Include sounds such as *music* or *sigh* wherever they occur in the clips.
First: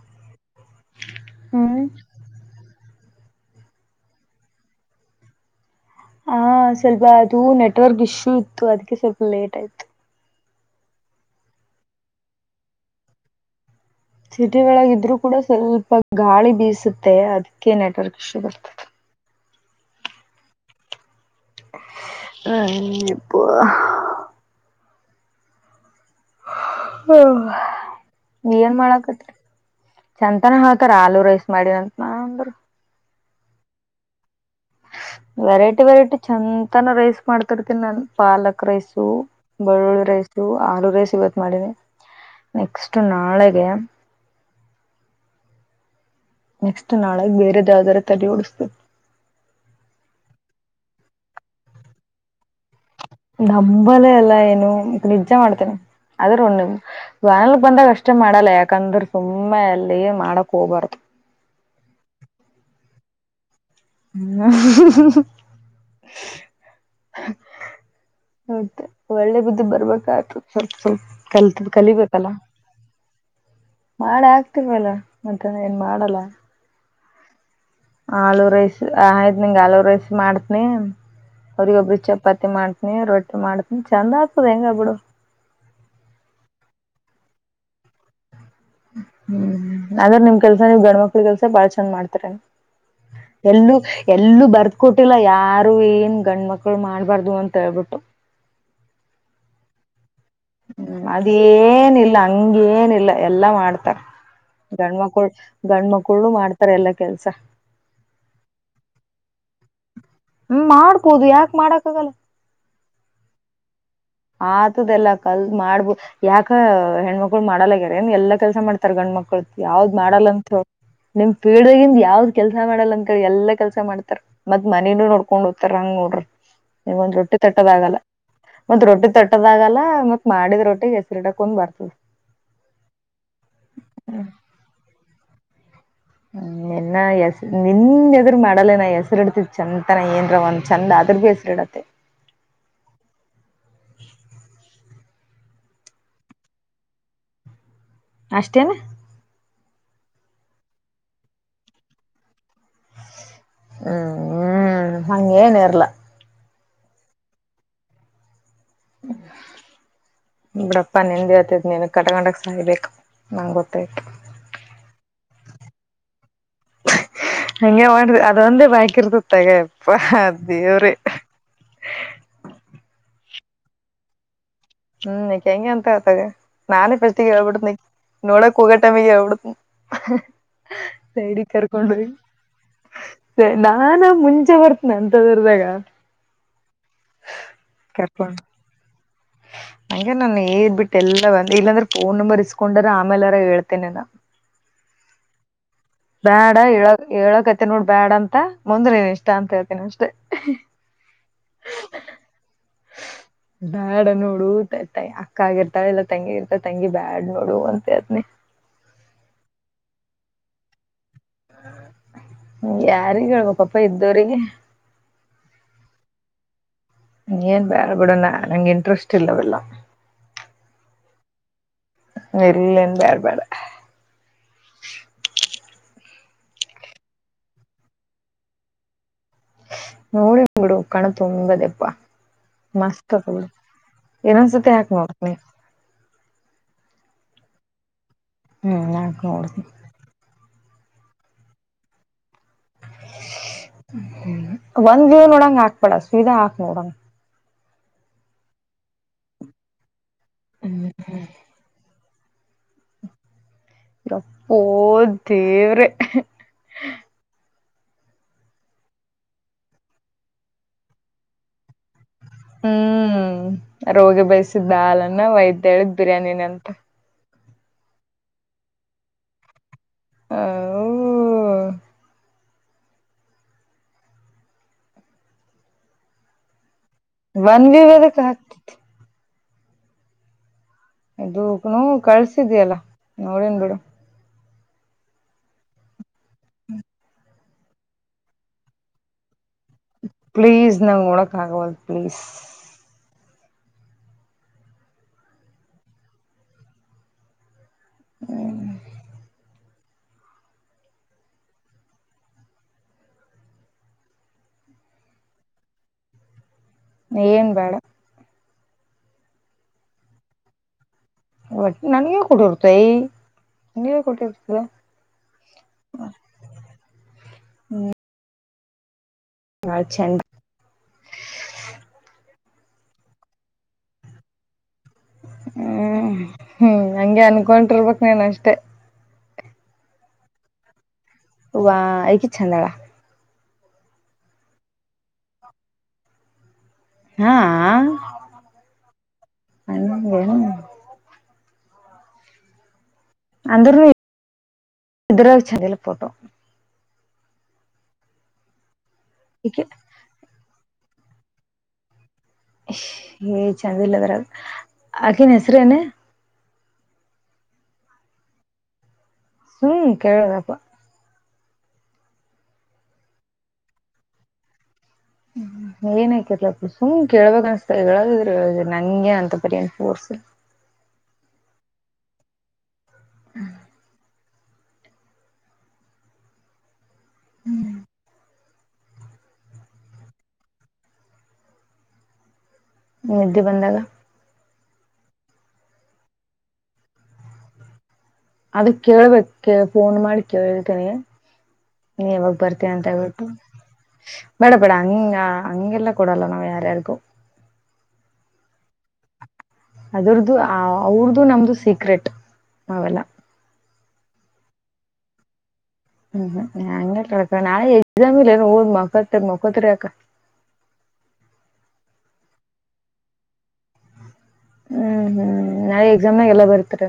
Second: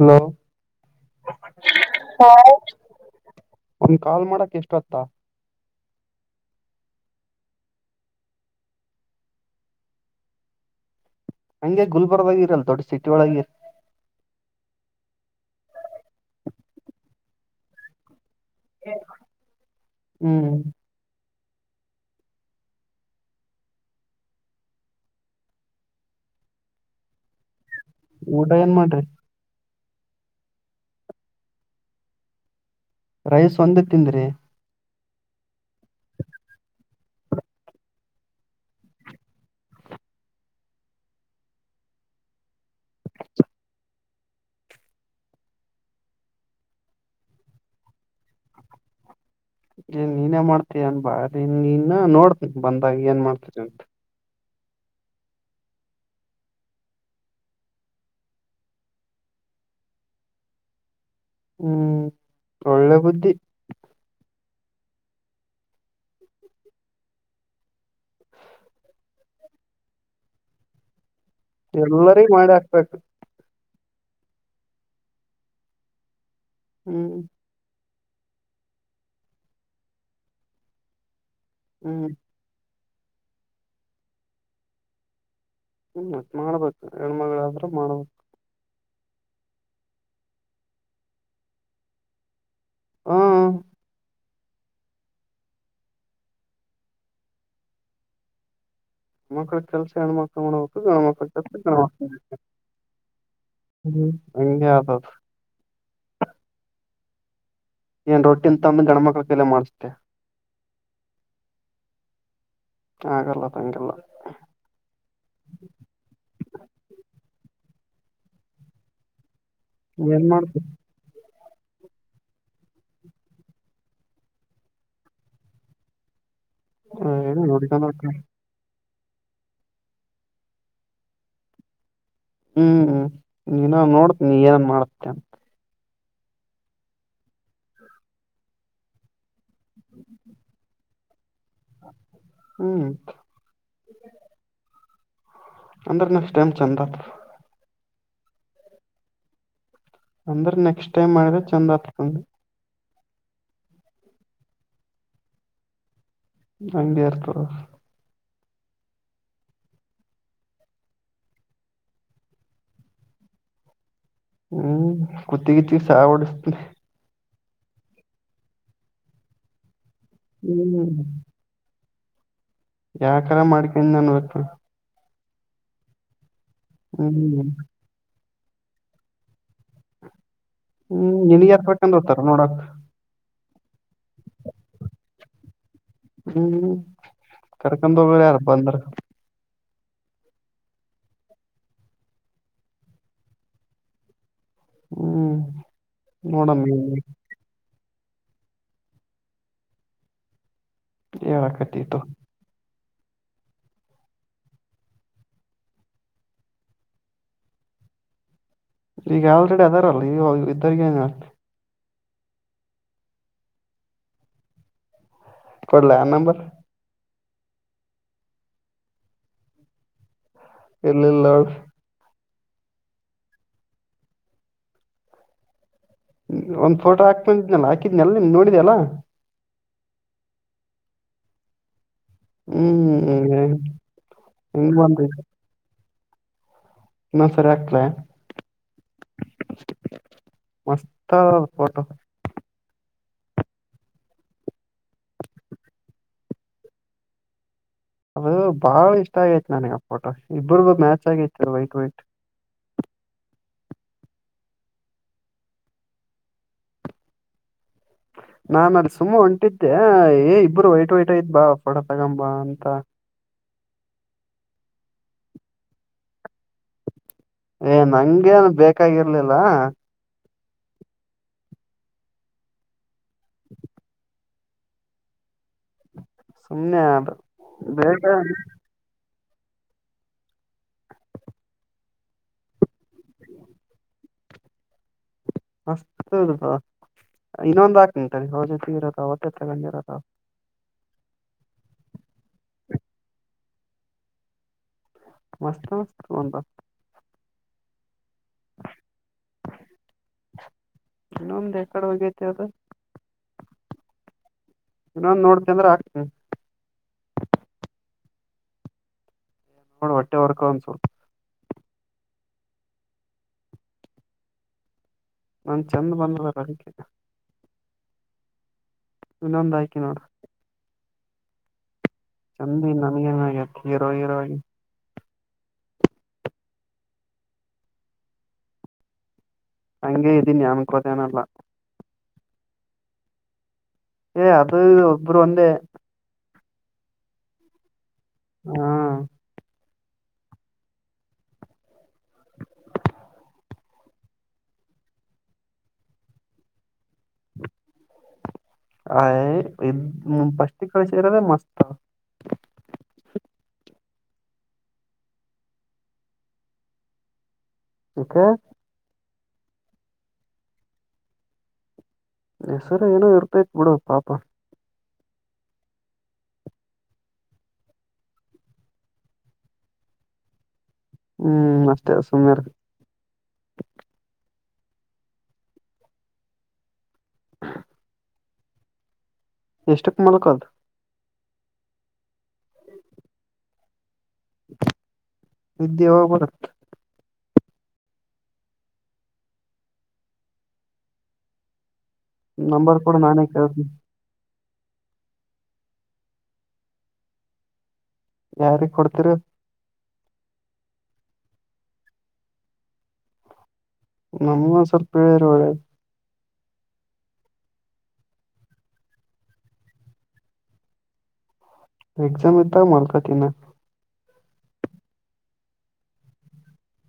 Hello ಹಾ ಹಾ ಒಂದು ಕಾಲ್ ಮಾಡಕ್ ಇಷ್ಟ್ ಹೊತ್ತ ಹ ಸ್ವಲ್ಪ ಅದು ನೆಟ್ ವರ್ಕ್ ಇಶ್ಯೂ ಇತ್ತು ಅದಕ್ಕೆ ಸ್ವಲ್ಪ ಲೇಟ್ ಆಯ್ತು. ಹಂಗೆ ಗುಲ್ಬರ್ಗ ಇರಲ್ಲ ದೊಡ್ಡ ಸಿಟಿ ಒಳಗೆ. ಸಿಟಿ ಒಳಗೆ ಇದ್ರೂ ಕೂಡ ಸ್ವಲ್ಪ ಗಾಳಿ ಬೀಸುತ್ತೆ ಅದಕ್ಕೆ ನೆಟ್ ವರ್ಕ್ ಇಶ್ಯೂ ಬರುತ್ತೆ. ಹ್ಮ್ ಹ್ಮ್ ಇಪ್ಪ ಹ್ಮ ಊಟ ಏನ್ ಮಾಡ್ರಿ ಮಾಡಕತ್ತೀರಿ. ಚಂತನ ಹಾತಾರ ಆಲೂ ರೈಸ್ ಮಾಡಿಂತ ನಾ ಅಂದರು. ರೈಸ್ ಒಂದೇ ತಿಂದ್ರಿ. ವೆರೈಟಿ ವೆರೈಟಿ ಚಂತನ ರೈಸ್ ಮಾಡ್ತಿರ್ತೀನಿ ನಾನು ಪಾಲಕ್ ರೈಸು. ಬೆಳ್ಳುಳ್ಳಿ ರೈಸು ಆಲೂ ರೈಸು ಇವತ್ತು ಮಾಡಿನಿ ನೆಕ್ಸ್ಟ್ ನಾಳೆಗೆ ನೆಕ್ಸ್ಟ್ ನಾಳೆಗೆ ಬೇರೆದ್ ಯಾವ್ದಾದ್ರೂ ತಲಿ ಹೊಡಿಸ್ಬೇಕ್ ಏ ನೀನೇ ಮಾಡ್ತಿಯನ್ ಬಾರಿ ನೀನ್ ನೋಡ್ ಬಂದಾಗ್ ಏನ್ ಮಾಡ್ತಿ ನಂಬಲ್ಲಲ್ಲೇ ಎಲ್ಲ ಏನು ಮ ನಿಜ್ಜ ಮಾಡ್ತೇನಿ ಅದ್ರ ಒ ಯಾರನ್ನ ಬಂದಾಗ ಅಷ್ಟೇ ಮಾಡಲ್ಲ ಯಾಕಂದ್ರೆ ಸುಮ್ಮನೆ ಅಲ್ಲಿ ಮಾಡಕ್ ಹೋಗ್ಬಾರ್ದು. ಹ್ಮ್ ಒಳ್ಳೆ ಬುದ್ಧಿ. ಹ್ಮ ಮತ್ತೆ ಒಳ್ಳೆ ಬುದ್ದಿ ಬರ್ಬೇಕಾಯ್ತು ಸ್ವಲ್ಪ್ ಸ್ವಲ್ಪ್ ಕಲ್ತ್ ಕಲಿಬೇಕಲ್ಲ ಎಲ್ಲರಿಗ ಮಾಡಿ ಹಾಕ್ಬೇಕು ಮಾಡ್ ಆಕ್ತಿವ್ ಅಲ್ಲ ಮತ್ತೆ ಏನ್ ಮಾಡಲ್ಲ. ಹ್ಮ್ ಆಲೂ ರೈಸ್ ಆ ಆಯ್ತ್ ನಿಂಗ್ ಆಲೂ ರೈಸ್ ಮಾಡ್ತನಿ ಅವ್ರಗ ಒಬ್ಬರಿಗೆ ಹ್ಮ್ ಚಪಾತಿ ತಿ ಮಾಡ್ತೀನಿ ರೊಟ್ಟಿ ಮಾಡ್ತೀನಿ ಚಂದ ಆಗ್ತದ್ ಹೆಂಗ ಬಿಡು. ಹ್ಮ್ ಮಾಡ್ಬೇಕ್ ಹೆಣ್ಮಗಳಾದ್ರೆ ಮಾಡ್ಬೇಕ್ ಹ್ಮ್ ಆದ್ರ ನಿಮ್ ಕೆಲಸ ನೀವ್ ಗಂಡ್ ಮಕ್ಕಳ ಕೆಲಸ ಬಾಳ್ ಚಂದ್ ಮಾಡ್ತಾರೆನ್ ಹ ಎಲ್ಲೂ ಎನ್ ಎಲ್ಲೂ ಬರದು ಕೊಟ್ಟಿಲ್ಲ ಯಾರು ಏನ್ ಗಂಡ್ ಮಕ್ಕಳು ಮಾಡ್ಬಾರ್ದು ಅಂತ ಹೇಳ್ಬಿಟ್ಟು. ಹೆಣ್ಣ್ ಮಕ್ಕಳ್ ಕೆಲಸ ಹೆಣ್ ಮಕ್ ಹ್ಮ ಹ್ಮ್ ಅದೇನಿಲ್ಲ ಹಂಗೇನಿಲ್ಲ ಎಲ್ಲಾ ಮಾಡ್ತಾರೆ ಹ್ಮ್ ಹಂಗೆ ಗಂಡು ಆದದ ಮಕ್ಕಳು. ಗಂಡ್ ಮಕ್ಕಳು ಮಾಡ್ತಾರೆ ಎಲ್ಲಾ ಕೆಲಸ. ಏನ್ ರೊಟ್ಟಿ ತಂದ್ ಗಂಡ್ ಮಕ್ಕಳ ಕೈಯಲ್ಲಿ ಮಾಡ್ಸಬಿಟ್ಟೆ. ಹ್ಮ್ ಮಾಡ್ಬೋದು ಯಾಕ್ ಮಾಡಕ್ಕ್ ಆಗಲ್ಲ. ಆಗಲ್ಲ ಅದೇಂಗೆಲ್ಲ ಆತದೆಲ್ಲಾ ಕಲ್ತ್ ಮಾಡ್ಬು ಯಾಕ ಹೆಣ್ಮಕ್ಳು ಮಾಡಲ್ಲ ಗ್ಯಾರ ಏನ್ ಎಲ್ಲಾ ಕೆಲಸ ಮಾಡ್ತಾರ್ ಗಂಡ ಮಕ್ಕಳ ಯಾವ್ದ್ ಏನ್ ಮಾಡಲ್ಲ ಅಂತ ಮಾಡ್ತಿ ಹೇಳ್ ನಿಮ್ ಫೀಡ್ಗಿಂದ್ ಯಾವ್ದ್ ಕೆಲಸ ಮಾಡಲ್ಲ ಅಂತ ಎಲ್ಲಾ ಕೆಲಸ ಮಾಡ್ತಾರಾ ಮತ್ ಮನೆನು ನೋಡ್ಕೊಂಡ್ ಹೋಗ್ತಾರ ಹಂಗ್ ನೋಡ್ರಿ ನಿಮಗ್ ಒಂದ್ ರೊಟ್ಟಿ ಏನ್ ತಟ್ಟದ ಆಗಲ್ಲ. ನೋಡ್ಕೊಂಡ ಮತ್ ರೊಟ್ಟಿ ತಟ್ಟದಾಗಲ್ಲ ಮತ್ ಮಾಡಿದ ರೊಟ್ಟಿ ಹೆಸರಿಡಕ್ ಕುಂದ್ ಬರ್ತದೆ. ಹ್ಮ್ ದಿನ ನೋಡ್ತನಿ ಏನೇನ್ ಮಾಡತ್ತೀಯಾ ಅಂತ. ನಿನ್ನ ಹೆಸ್ ನಿನ್ ಎದುರು ಮಾಡಲ್ಲೇ ನಾ ಹೆಸರಿ ಇಡ್ತಿದ್ ಚಂದನ ಏನ್ ಒಂದ್ ಚಂದ ಆದ್ರ ಬಿಸ್ ಕ್ರೀಡತೆ ಹ್ಮ್ *unintelligible* ಅಂದ್ರೆ ನೆಕ್ಸ್ಟ ಟೈಮ್ ಚಂದ ಬರತದ ಅಷ್ಟೇನ್ ಅಂದ್ರ್ ನೆಕ್ಸ್ಟ್ ಟೈಮ್ ಮಾಡಿದ ಚಂದ ಆತಕ್ ಹ್ಮ್ ಹ್ಮ್ ಹಂಗೇನ್ ಇರಲ್ಲ ಹಂಗೆ ಇರತದ್ *inaudible* ಬಿಡಪ್ಪ ನಿಂದ್ ಹೇಳ್ತಾಯಿತ್ ನಿನ್ ಕಟ್ಟಕಂಡಕ್ ಸಾಯ್ಬೇಕ್ ನಂಗೆ ಗೊತ್ತೈತ ಹ್ಮ್ ಕುತ್ತಿಗಿತ್ತಿಗ್ ಸಾಯ ಹೊಡಸತಿರಿ ಹಂಗೆ ಮಾಡ್ರ್ ಅದೊಂದೇ ಬಾಕಿ ಇರತದ್ ತೆಗೆಯಪ್ಪ ದೇವ್ರೇ ಹ್ಮ್ ಯಾಕರ ಮಾಡ್ಕೊಂಡನ್ನಬೇಕ ಹ್ಮ್ ಹಂಗೆ ಅಂತಳ ತಗ ನಾನೇ ಹ್ಮ್ ಪಸ್ಟಿಗ ಹೇಳ್ಬಿಟ್ಟ್ನ ನೀ ನೋಡಕ್ ಹೋಗೋ ಟೈಮಿಗ್ ಹೇಳ್ಬಿಟ್ನತಿನಿ. ಹ್ಮ್ ನಿನ್ಗ್ಯಾರ್ ಕರಕೊಂಡ ಹೊಕ್ಕರ್ ನೋಡಕ ಅಂತ ನಾನ ಮುಂಚೆ ಬರ್ತನ ಅಂತದರ್ದಾಗ.. ಹ್ಮ್ ಕರ್ಕೊಂಡ ಹೋಗೋರ ಯಾರ ಬಂದ್ರ ನಂಗೆ ನಾನ ಏದ ಬಿಟ್ಟೆ ಎಲ್ಲ ಬಂದ ಇಲ್ಲಾಂದ್ರೆ ಫೋನ್ ನಂಬರ್ ಇಸ್ಕೊಂಡ್ರ ಆಮೇಲೆರ ಹೇಳ್ತೇನೆೇನ. ಹ್ಮ್ *inaudible* ಬ್ಯಾಡ ನೋಡಮ್ ಏಳ ಏಳಕತ್ ನೋಡ ಬ್ಯಾಡ ಅಂತ ಮುಂದ ನಿನ್ನ ಇಷ್ಟ ಅಂತ ಹೇಳ್ತೀನಿ ಅಷ್ಟೇ. ಎಳಕತ್ತಿ ತಗೋ *unintelligible* ಬಾ ಬ್ಯಾಡ ನೋಡು ತ ತ ಅಕ್ಕ ಆಗಿರ್ತಾಳ ಇಲ್ಲಾ ತಂಗಿ ಇರ್ತಳ ತಂಗಿ ಬ್ಯಾಡ್ ನೋಡು ಅಂತ ಹಳತಿನಿ. ಈಗ ಆಲ್ರೆಡಿ ಅದಾರಲ್ಲ ಈವಾಗ್ ಇದ್ದಾಗ ಏನ್ ಆಯ್ತಾ *inaudible* ಯಾರಿಗೆ ಹೆಳ್ಬೆಕಪ ಇದ್ದವ್ರರಿಗೆ ಕೊಡ್ಲ ಆ ನಂಬರ ಏನ್ ಬ್ಯಾಡ ಬಿಡಣ್ಣಾ ನಂಗೆ ಇಂಟ್ರೆಸ್ಟ ಅವೆಲ್ಲ ಎಲ್ಲಿಲ್ಲ ಅವಳ ಎಲ್ಲನ ಬ್ಯಾಡ ಬ್ಯಾಡ ಒಂದ ಫೋಟೋ ಹಾಕತನ ಅದಿದ್ನಲ್ಲ ಹಾಕಿದ್ನನೆಲ್ಲ ನೋಡಿದೆಲ್ಲಾ ನೋಡಿದ್ನ ಬಿಡು ಕಣುತುಂಬದೆಪ್ಪ... ಮಸ್ತ ತಕ್ಕೊಂಡಿ ಹ್ಮ್ *inaudible* ಇನೊಂದ್ಸತಿ ಹಿಂಗ್ ಯಾಕ ಬಂದ ನೋಡ್ತನಿ. ಇನ್ನೊಂದ ಸರಿ ಹಾಕ್ಲ... ಹ್ಞ ನಾಕ ನೋಡ್ತೀನಿ *inaudible* ಮಸ್ತ ದ ಫೋಟೋ... *unintelligible* ಒಂದ್ ವ್ಯೂ್ ನೋಡಂಗ ಹಾಕ್ಬೇಡ ಸ್ವೀಧಾ ಹಾಕ್ ನೋಡಂಗ ಅದು ಬಾಳ ಇಷ್ಟ ಆಗೈತಿ ನನಗೆ ಆ ಫೋಟೋ ಇಬ್ಬ್ರಗೂ ಮ್ಯಾಚ್ ಆಗೈತಿ ವೈಟ್ ವೈಟ ಓಹ ದೇವ್ರೆ ನಾನ್ ಅಲ್ಲಿ ಸುಮ್ಮ ಹೊಂಟಿದ್ದೆ ಏ ಇಬ್ರು ವೈಟ್ ವೈಟ ಇದ ಬಾ ಫೋಟ ತಗೊಂಬಾ ಅ ಹ್ಮ್ ರೋಗಿ ಬಯಸಿದ ಹಾಲನ್ನ ವೈದ ಹೇಳಿದ ಬಿರಿಯಾನಿನ ಅಂತ ಏ ನಂಗೇನು ಬೇಕಾಗಿರ್ಲಿಲ್ಲ ಹೌ.... ಸುಮನೆದ ಒಂದಿ *unintelligible* ಇದೂ ಹೂ ಕಳ್ಸಿದಲ್ಲಾ ನೋಡೆನ್ ಬಿಡು ಅಷ್ಟ್ ಇನ್ನೊಂದ ಹಾಕ್ತಿನ್ ತಡಿ ಅವರ್ ಜೊತೆ ಇರೊದ ಅವತ್ತೇ ಹ ತಗೊಂಡಿ ಇರತ್ತಾವ ಪ್ಲೀಸ್ ನಂಗ್ ನೋಡಕ್ ಆಗವಲ್ತು ಪ್ಲೀಸ್ *unintelligible* ಹ್ಮೂ. ಇನ್ನೊಂದ್ ಎಕಡೆ ಹೊಗೆತ ಅದ ಇನ್ನೊಂದ್ ನೋಡ್ತೆನ್ ಅಂದ್ರೆ ಹಾಕ್ತೆ ಏನ್ ಬೇಡಾ ನೊಡ್ ಹೊಟ್ಟೆ ಉರ್ಕೊ ಒಂದ್ ಸ್ವಲ್ಪ್ ಹೊಟ್ಟಿ ನನಗ್ಯಾಕ್ ಹೊಟ್ಟಿ ಉರ್ತೈ ನನಗ್ಯಾಕ್ ಹೊಟ್ಟಿ ಉರ್ತದ ನಾನ್ ಚೆಂದ ಬಂದಿರೊದ್ ಅದಿಕ್ಕೆ ಇನಂದ್ ಹಾಕಿನ್ ಬಾಳ್ ನೊಡ್ ಚಂದ ಚಂದ ಅದೆನಿ ನನಗೆನಾಗೆತಿ ಹೀರೋ ಹೀರೋ ಆಗಿನಿ ಹ್ಮ್ ಹ್ಮ ಹಂಗೆ ಅನ್ಕೊಂಡಿರ್ಬೇಕ್ ನೀನ್ ಅಷ್ಟೇ ಹಂಗೆ ಇದೀನಿ ಅನ್ಕೊಳೊದೆನಿಲ್ಲ ವಾ ಇಕಿ ಚಂದಾಳ್ ಏ ಅದ ಒಬ್ಬರು ಒಂದೇ ಹಾ. ಹ್ಮಾ. *unintelligible* ಅಂದ್ರೂ ನಿ *unintelligible* ಚಂದಿಲ್ಲ ಪೋಟೋ *inaudible* ಆಯ್ ಈಕೆ ಇನ್ ಪಷ್ಟಿಗೆ ಕಳ್ಸಿರದೆ ಮಸ್ತ್ ಏಯ್ ಚೆಂದಿಲ್ಲದರಾಗ್ ಆಕಿನ್ ಹೆಸ್ರೇನ್ ಯಾಕ ಹ್ಮ್ ಕೇಳ್ದೆ ಪಾ ಹೆಸರ ಏನೋ ಇರ್ತೈತ ಬಿಡ ಪಾಪ ಹ್ಮ್. *unintelligible* ಸುಮ್ ಕೇಳ್ಬೇಕ್ ಅನ್ಸ್ತ ಹೇಳದಿದ್ರ ಹೆಳ್ ನಂಗೆ ಅಂತ ಪರಿ ಏನ್ ಫೋರ್ಸ್ ಇಲ್ಲ ಹ್ಮ್ ಅಷ್ಟೇ ಸುಮ್ಮ್ನೀರ್ ಹ್ ಹ್ಮು. ಎಷ್ಟಕ್ ಮಾಡೊ ಕಾಲ್ ನಿದ್ದಿ ಬಂದಾಗ. ನಿದ್ದಿ ಯಾವಾಗ ಬರತ್ ಅದ ಕೇಳ್ಬೇಕ್ ಕೆಳ್ ಫೋನ್ ಮಾಡಿ ಕೇಳ್ತೀನಿ ನೀ ಯಾವಾಗ ಬರ್ತೀಯಾ ನಂಬರ್ ಅಂತಾ ಕೂಡ ನಾನೇ *unintelligible* ಕೇಳ್ತೀನಿ ಬೇಡಾ ಬೇಡಾ ಅಂಗ ಹಂಗೆಲ್ಲ ಕೂಡಲ್ಲ ನಾವ್ ಯಾರ್ಯಾಗೊ ಯಾರಿಗ್ ಕೊಡ್ತಿರ ಅದುರ್ದು ಅವ್ರದು ನಮ್ದು ಸೀಕ್ರೆಟ್ ಅವೆಲ್ಲ. ನಮ್ಗು ಒಂದ್ ಸ್ವಲ್ಪ ಹೇಳಿದ್ರ ಒಳ್ಳೆದ್ ಹ್ಮ್ ಹ *unintelligible* ನಾಳೆ ಎಕ್ಸಾಮ ಇಲ್ಲೆನ್ ಓದ್ ಮಕ್ಕೊ ಅತ್ಲಾಗ್ ಮಕ್ಕೊತಿರ್ ಯಾಕ ಎಕ್ಸಾಮ ಇದ್ದಾಗ ಮಲ್ಕತಿನಾ ಹ್ಮ್ ಹ್ಮ್ ನಾಳೆ ಎಕ್ಸಾಮ್ನಾಗ ಎಲ್ಲ ಬರ್ತರಿ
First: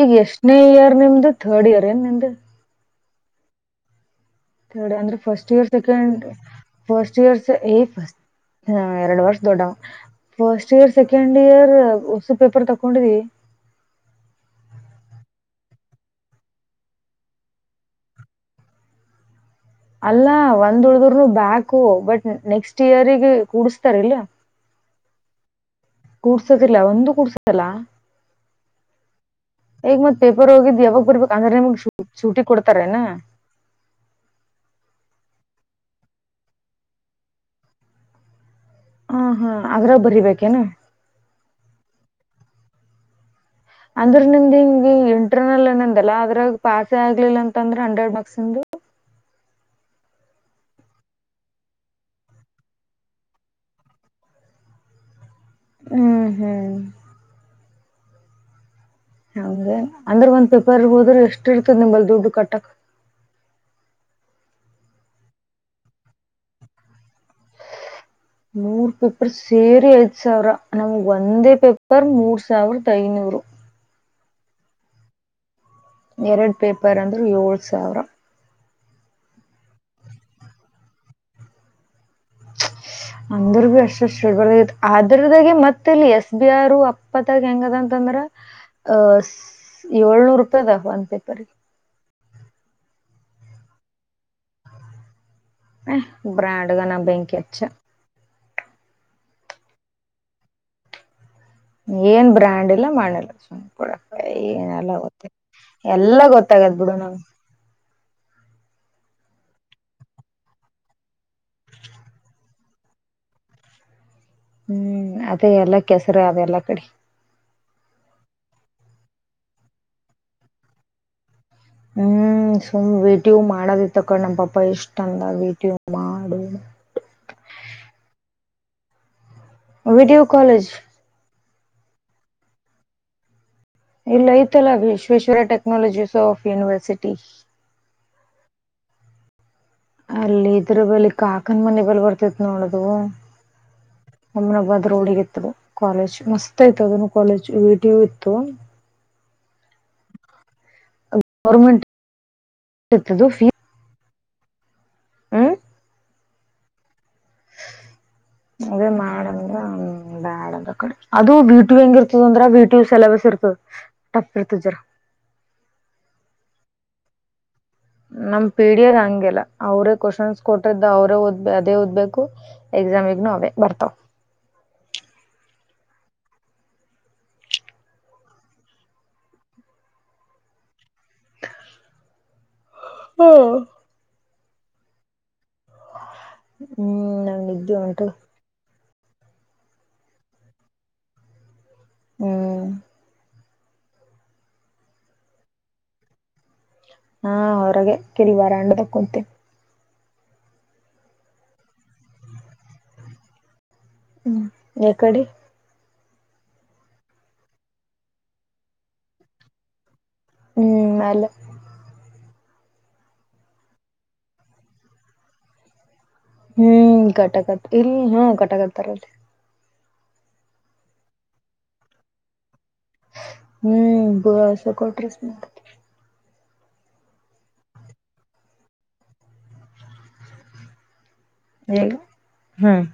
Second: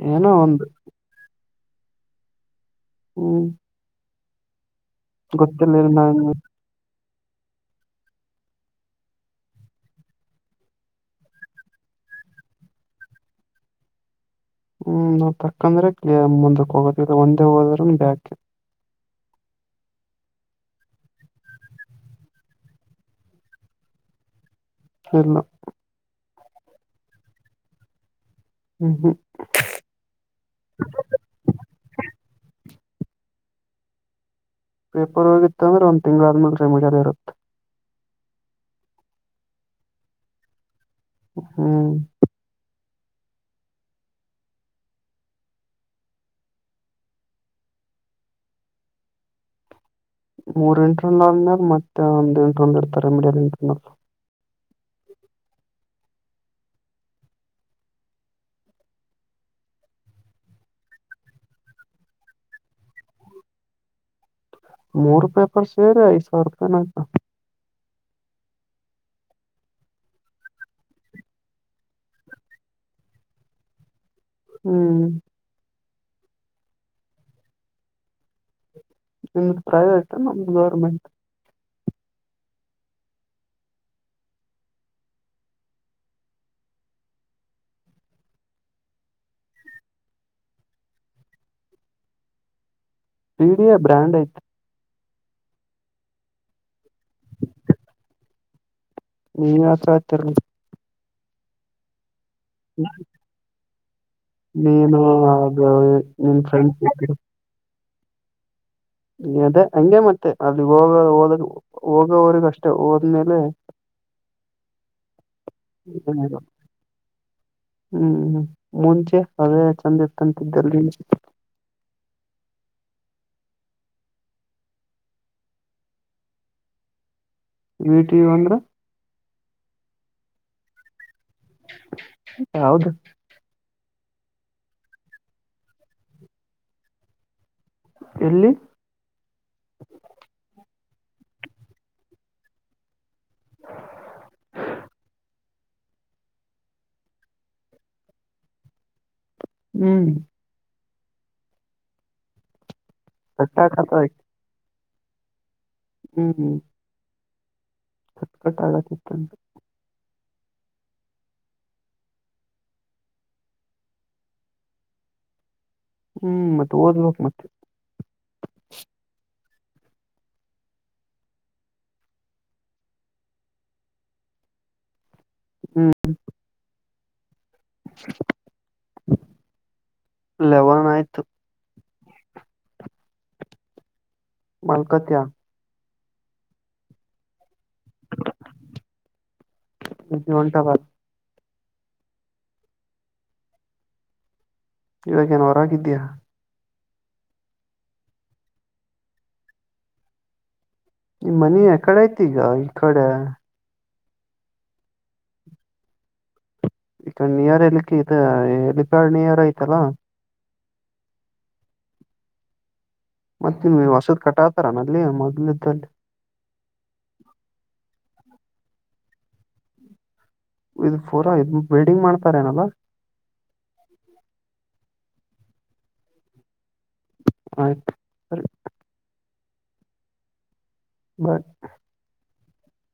ಈಗ ಏನೋ ಎಷ್ಟನೇ ಒಂದು ಇಯರ್ ನಿಮ್ದು ಥರ್ಡ್ ಇಯರ್ ಏನ್ ನಿಂದ್. ಹ್ಮ್ ಅಂದ್ರೆ ಫಸ್ಟ್ ಇಯರ್ ಗೊತ್ತಿರ್ಲಿಲ್ಲ ನಾನ್ ಸೆಕೆಂಡ್ ಫಸ್ಟ್ ಇಯರ್ ಏಫಸ್ಟ್ ಹಾ ಎರಡು ವರ್ಷದೋಡ್ಡವ ಫಸ್ಟ್ ಇಯರ್ ಸೆಕೆಂಡ್ ಇಯರ್ ಹೊಸು ಪೇಪರ್ ತಕೊಂಡಿದವಿ ಹ್ಮ್ ನಾವ್ ತಕಂದ್ರೆ ಕ್ ಮುಂದಕ್ ಹೋಗೋದಲ್ಲ ಒಂದೇ ಹೋದ್ ಬ್ಯಾಕ ಅಲ್ಲಾ ಒಂದ ಉಳಿದರ್ನು ಬ್ಯಾಕು ಬಟ್ ನೆಕ್ಸ್ಟ್ ಇಯರ್ಗ ಕೂಡ್ಸ್ತಾರ ಇಲ್ಲಾ *unintelligible* ಕೂಡ್ಸುದಿಲ್ಲ ಒಂದು ಕೂಡ್ಸುದಲ್ಲಾ ಹ್ಮ್ ಹ್ಮ್ ಈಗ ಮತ್ ಪೇಪರ್ ಹೋಗಿದ್ದ್ ಯಾವಾಗ ಬರ್ಬೇಕ್ ಅಂದ್ರೆ ನಿಮ್ಗ್ ಶೂಟಿ ಕೊಡ್ತಾರೇನಾ ಪೇಪರ್ ಹೋಗಿತ್ತು ಅಂದ್ರೆಂದ ಒಂದು ತಿಂಗಳ ಆದ್ಮೇಲೆ ಡ್ರೈ ಮಾಡೋರು ರು ಹಾ ಹಾ ಅದ್ರ ಬರಿಬೇಕೇನ ಹ್ಮ್ ಅಂದ್ರ ನಿಮ್ದ್ ಹಿಂಗಗೆ ಇಂಟರ್ನಲ್ ಏನಂದಲ್ಲ ಅದ್ರ ಪಾಸೇ ಆಗ್ಲಿಲ್ಲ ಅಂತ ಅಂದ್ರೆ ಹಂಡ್ರೆಡ್ ಮಾರ್ಕ್ಸ್ ದು ಮೂರ್ ಇಂಟರ್ನಲ್ ಆದ್ಮೇಲೆ ಮತ್ತೆ ಒಂದು ಇಂಟ್ರಲ್ ಇರ್ತಾರೆ ಮಿಡಿಯಲ್ ಇಂಟರ್ನಲ್ ಹ್ಮ್ ಹ್ಮ್ ಹೌದೇ ಅಂದ್ರೆ ಒಂದ್ ಪೇಪರ್ ಹೋದ್ರೆ ಎಷ್ಟ್ ಇರ್ತದ ನಿಂಬಲ್ ದುಡ್ಡು ಕಟ್ಟಕ್ ಮೂರು ಪೆಪರ್ ಸೇರಿ ಐದು ಸಾವಿರ ರೂಪಾಯಿ ನಾಯ್ತಾ ಮೂರ್ ಪೇಪರ್ ಸೇರಿ ಐದ್ ಸಾವಿರ ನಮ್ಗೆ ಒಂದೇ ಪೇಪರ್ ಮೂರ್ ಸಾವಿರದ ಐನೂರು ಹ್ಮ್ ಎರಡು ಪೇಪರ್ ಅಂದರೆ ಏಳು ಸಾವಿರ ನಿಮ್ದು ಪ್ರೈವೇಟ್ ನಮ್ದು ಗೌರ್ಮೆಂಟ್ *inaudible* ಅಂದ್ರ ಬಿ ಅಷ್ಟ ಶುಬದ ಅದ್ರದಾಗೆ ಮತ್ತ ಇಲ್ಲಿ ಎಸ್ ಬಿ ಆರ್ ಅಪ್ಪತ್ತಾಗ ಹೆಂಗದ ಅಂತಂದ್ರ ಅಹ ಏಳ್ನೂರು ರೂಪಾಯಿದಾಗ ಒಂದ ಪೇಪರ್ ಗೆ ಪೀಡಿಯ ಬ್ರ್ಯಾಂಡ್ ಐತು ಬ್ರ್ಯಾಂಡ್ ಗೆ ನ ಬೆಂಕಿಹಚ್ಚ ನೀನ್ ಮಾತ್ರ ಆತರಲ್ಲ ಏನ್ ಬ್ರ್ಯಾಂಡ್ ಇಲ್ಲ ಮನ ಇಲ್ಲಾ ಸುಮ್ನೆ ಕೂಡ ಯನಲ್ಲ ನೀನು ಗೊತ್ತೇ ಅದು ಎಲ್ಲ ನಿನ್ ಗೊತ್ತಾಗದ್ ಬಿಡು ಫ್ರೆಂಡ್ಸ್ ನನಗೆ ಅದೇ ಹಂಗೆ ಮತ್ತೆ ಅಲ್ಲಿ ಹೋಗ ಹ ಓದ ಹೋಗೋವರಿಗ ಅಷ್ಟೇ ಹೋದ್ಮೇಲೆ ಹ್ಮ್ ಅದೇ ಎಲ್ಲಾ ಕೆಸರ ಏನಿಲ್ಲ. ಅವೆ ಎಲ್ಲಾ ಕಡೆ ಹ್ಮ್ ಮುಂಚೆ ಅದೇ ಚಂದ ಇರ್ತಂತಿದ್ದಲ್ ಹ್ಮ್ ಸುಮ್ ವೇಟಿ ಮಾಡದಿ ತಕೊಂಡ ನಮ ಪಾಪ ಇಷ್ಟ ಅಂದ ವೇಟಿ ಮಾಡು ವ ಟಿ ಇ ಅಂದ್ರ ವಿಡಿಯೋ ಕಾಲೇಜ್ ಹೌದು ಇಲ್ಲ ಐತಲ್ಲ ವಿಶ್ವೇಶ್ವರ ಟೆಕ್ನಾಲಜಿ ಆಫ್ ಯೂನಿವರ್ಸಿಟಿ ಎಲ್ಲಿ ಅಲ್ಲಿ ಇದ್ರ ಬಳಲ್ಲಿ ಕಾಕನ ಮನೆ ಬಲಿ ಬರ್ತೇತ್ ನೋಡದು ಅಬನಾಬಾದ್ ರೋಡಿಗೆತ್ತದು ಕಾಲೇಜ್ ಮಸ್ತ್ ಐಯ್ತು ಅದನ್ನು ಕಾಲೇಜ್ ವಟಿವಿ ಇತ್ತು ಹ್ಮ್ ಗೌರ್ಮೆಂಟ್ ಇತ್ತದು ಫೀ ತಟ್ಟಾಕತ್ತಾಳ ಇಕಿ ಹ್ಮ್ ಹ್ಮ್ ಹ್ಮ್. ಅದೇ ಆಗತಿತ್ತಂತ ಮಾಡಮ. ಹ್ಮ್ ಬ್ಯಾಡ ಅದ ಕಡೆ ಅದು ವಿಟಿಯು ಹೆಂಗ್ ಇರ್ತದ ಅಂದ್ರ ವಿಟುಯು ಸಿಲಬಸ್ ಇರ್ತದ. ಟಫ್ ಇರ್ತದ ಜರ. ಹ್ಮ್ ಮತ್ತ ಓದ್ಬೇಕ್ ಮತ್ತ. ನಮ್ ಪಿಡಿಯೋದು ಹಂಗಿಲ್ಲ ಅವ್ರೇ ಕ್ವೆಶನ್ಸ್ ಕೊಟಿದ್ದ ಅವ್ರೇ ಓದ್ ಅದೇ ಓದ್ಬೇಕು. ಎಕ್ಸಾಮ್ನೆಗು ಅವೇ ಬರ್ತಾವ. ಹ್ಮ್. ಲೆವನ್ ಆಯ್ತ್ ಓ ಹ್ಮ್. ಮಲ್ಕೋಟೆ ಹ್ಮ್ ನಂಗ ನಿದ್ದೆ ಉಂಟು ನಿದ್ದೆ ಹೊಂಟ ಬ ಹ್ಮ್ ಇವಾಗೇನೋ ಹೊರಾಗಿದೀಯಾ ಹಾ ಹೊರಾಗ ಕಿಡಿ ಬಾರ ಅಂಡದ ಕುಂತೀ ನಿಮ್ಮನಿ ಯಕಡೆ ಅಯ್ತಿಗ ಈಗ ಈ ಕಡೆ ಹ್ಮ್ ಯಾಕಡೆ ಈಕಡ ನಿಯರ್ ಇಲ್ಲಿಕಿದ ಹೇಲಿಪ್ಯಾಡ್ ನಿಯರ್ ಅಯ್ತಲ್ಲಾ ಹ್ಮ್ ಅಲ್ಲ ಮತ್ತೆ ಇಲ್ಲಿ ಹೊಸದ ಕಟಾತಾರನಲ್ಲಿ ಮೊದ್ಲಇದ್ದಲ್ಲಿ ಹ್ಮ್ ಕಟ್ಟಾಕತ ಇಲ್ಲಿ ಹಾ ಕಟ್ಟಾಕತಾರ ಇದು ಪೂರ ಇದನ್ನ ಬಿಲ್ಡಿಂಗ್ ಮಾಡ್ತಾರ ಏನಲ್ಲ ಹ್ಮ್ ಬುರಸ ಕೊಟ್ರಸ ಆಯ್ತ್ ಬಂತ ಹ್ಮ್ಮ್ ಹ್ಮ್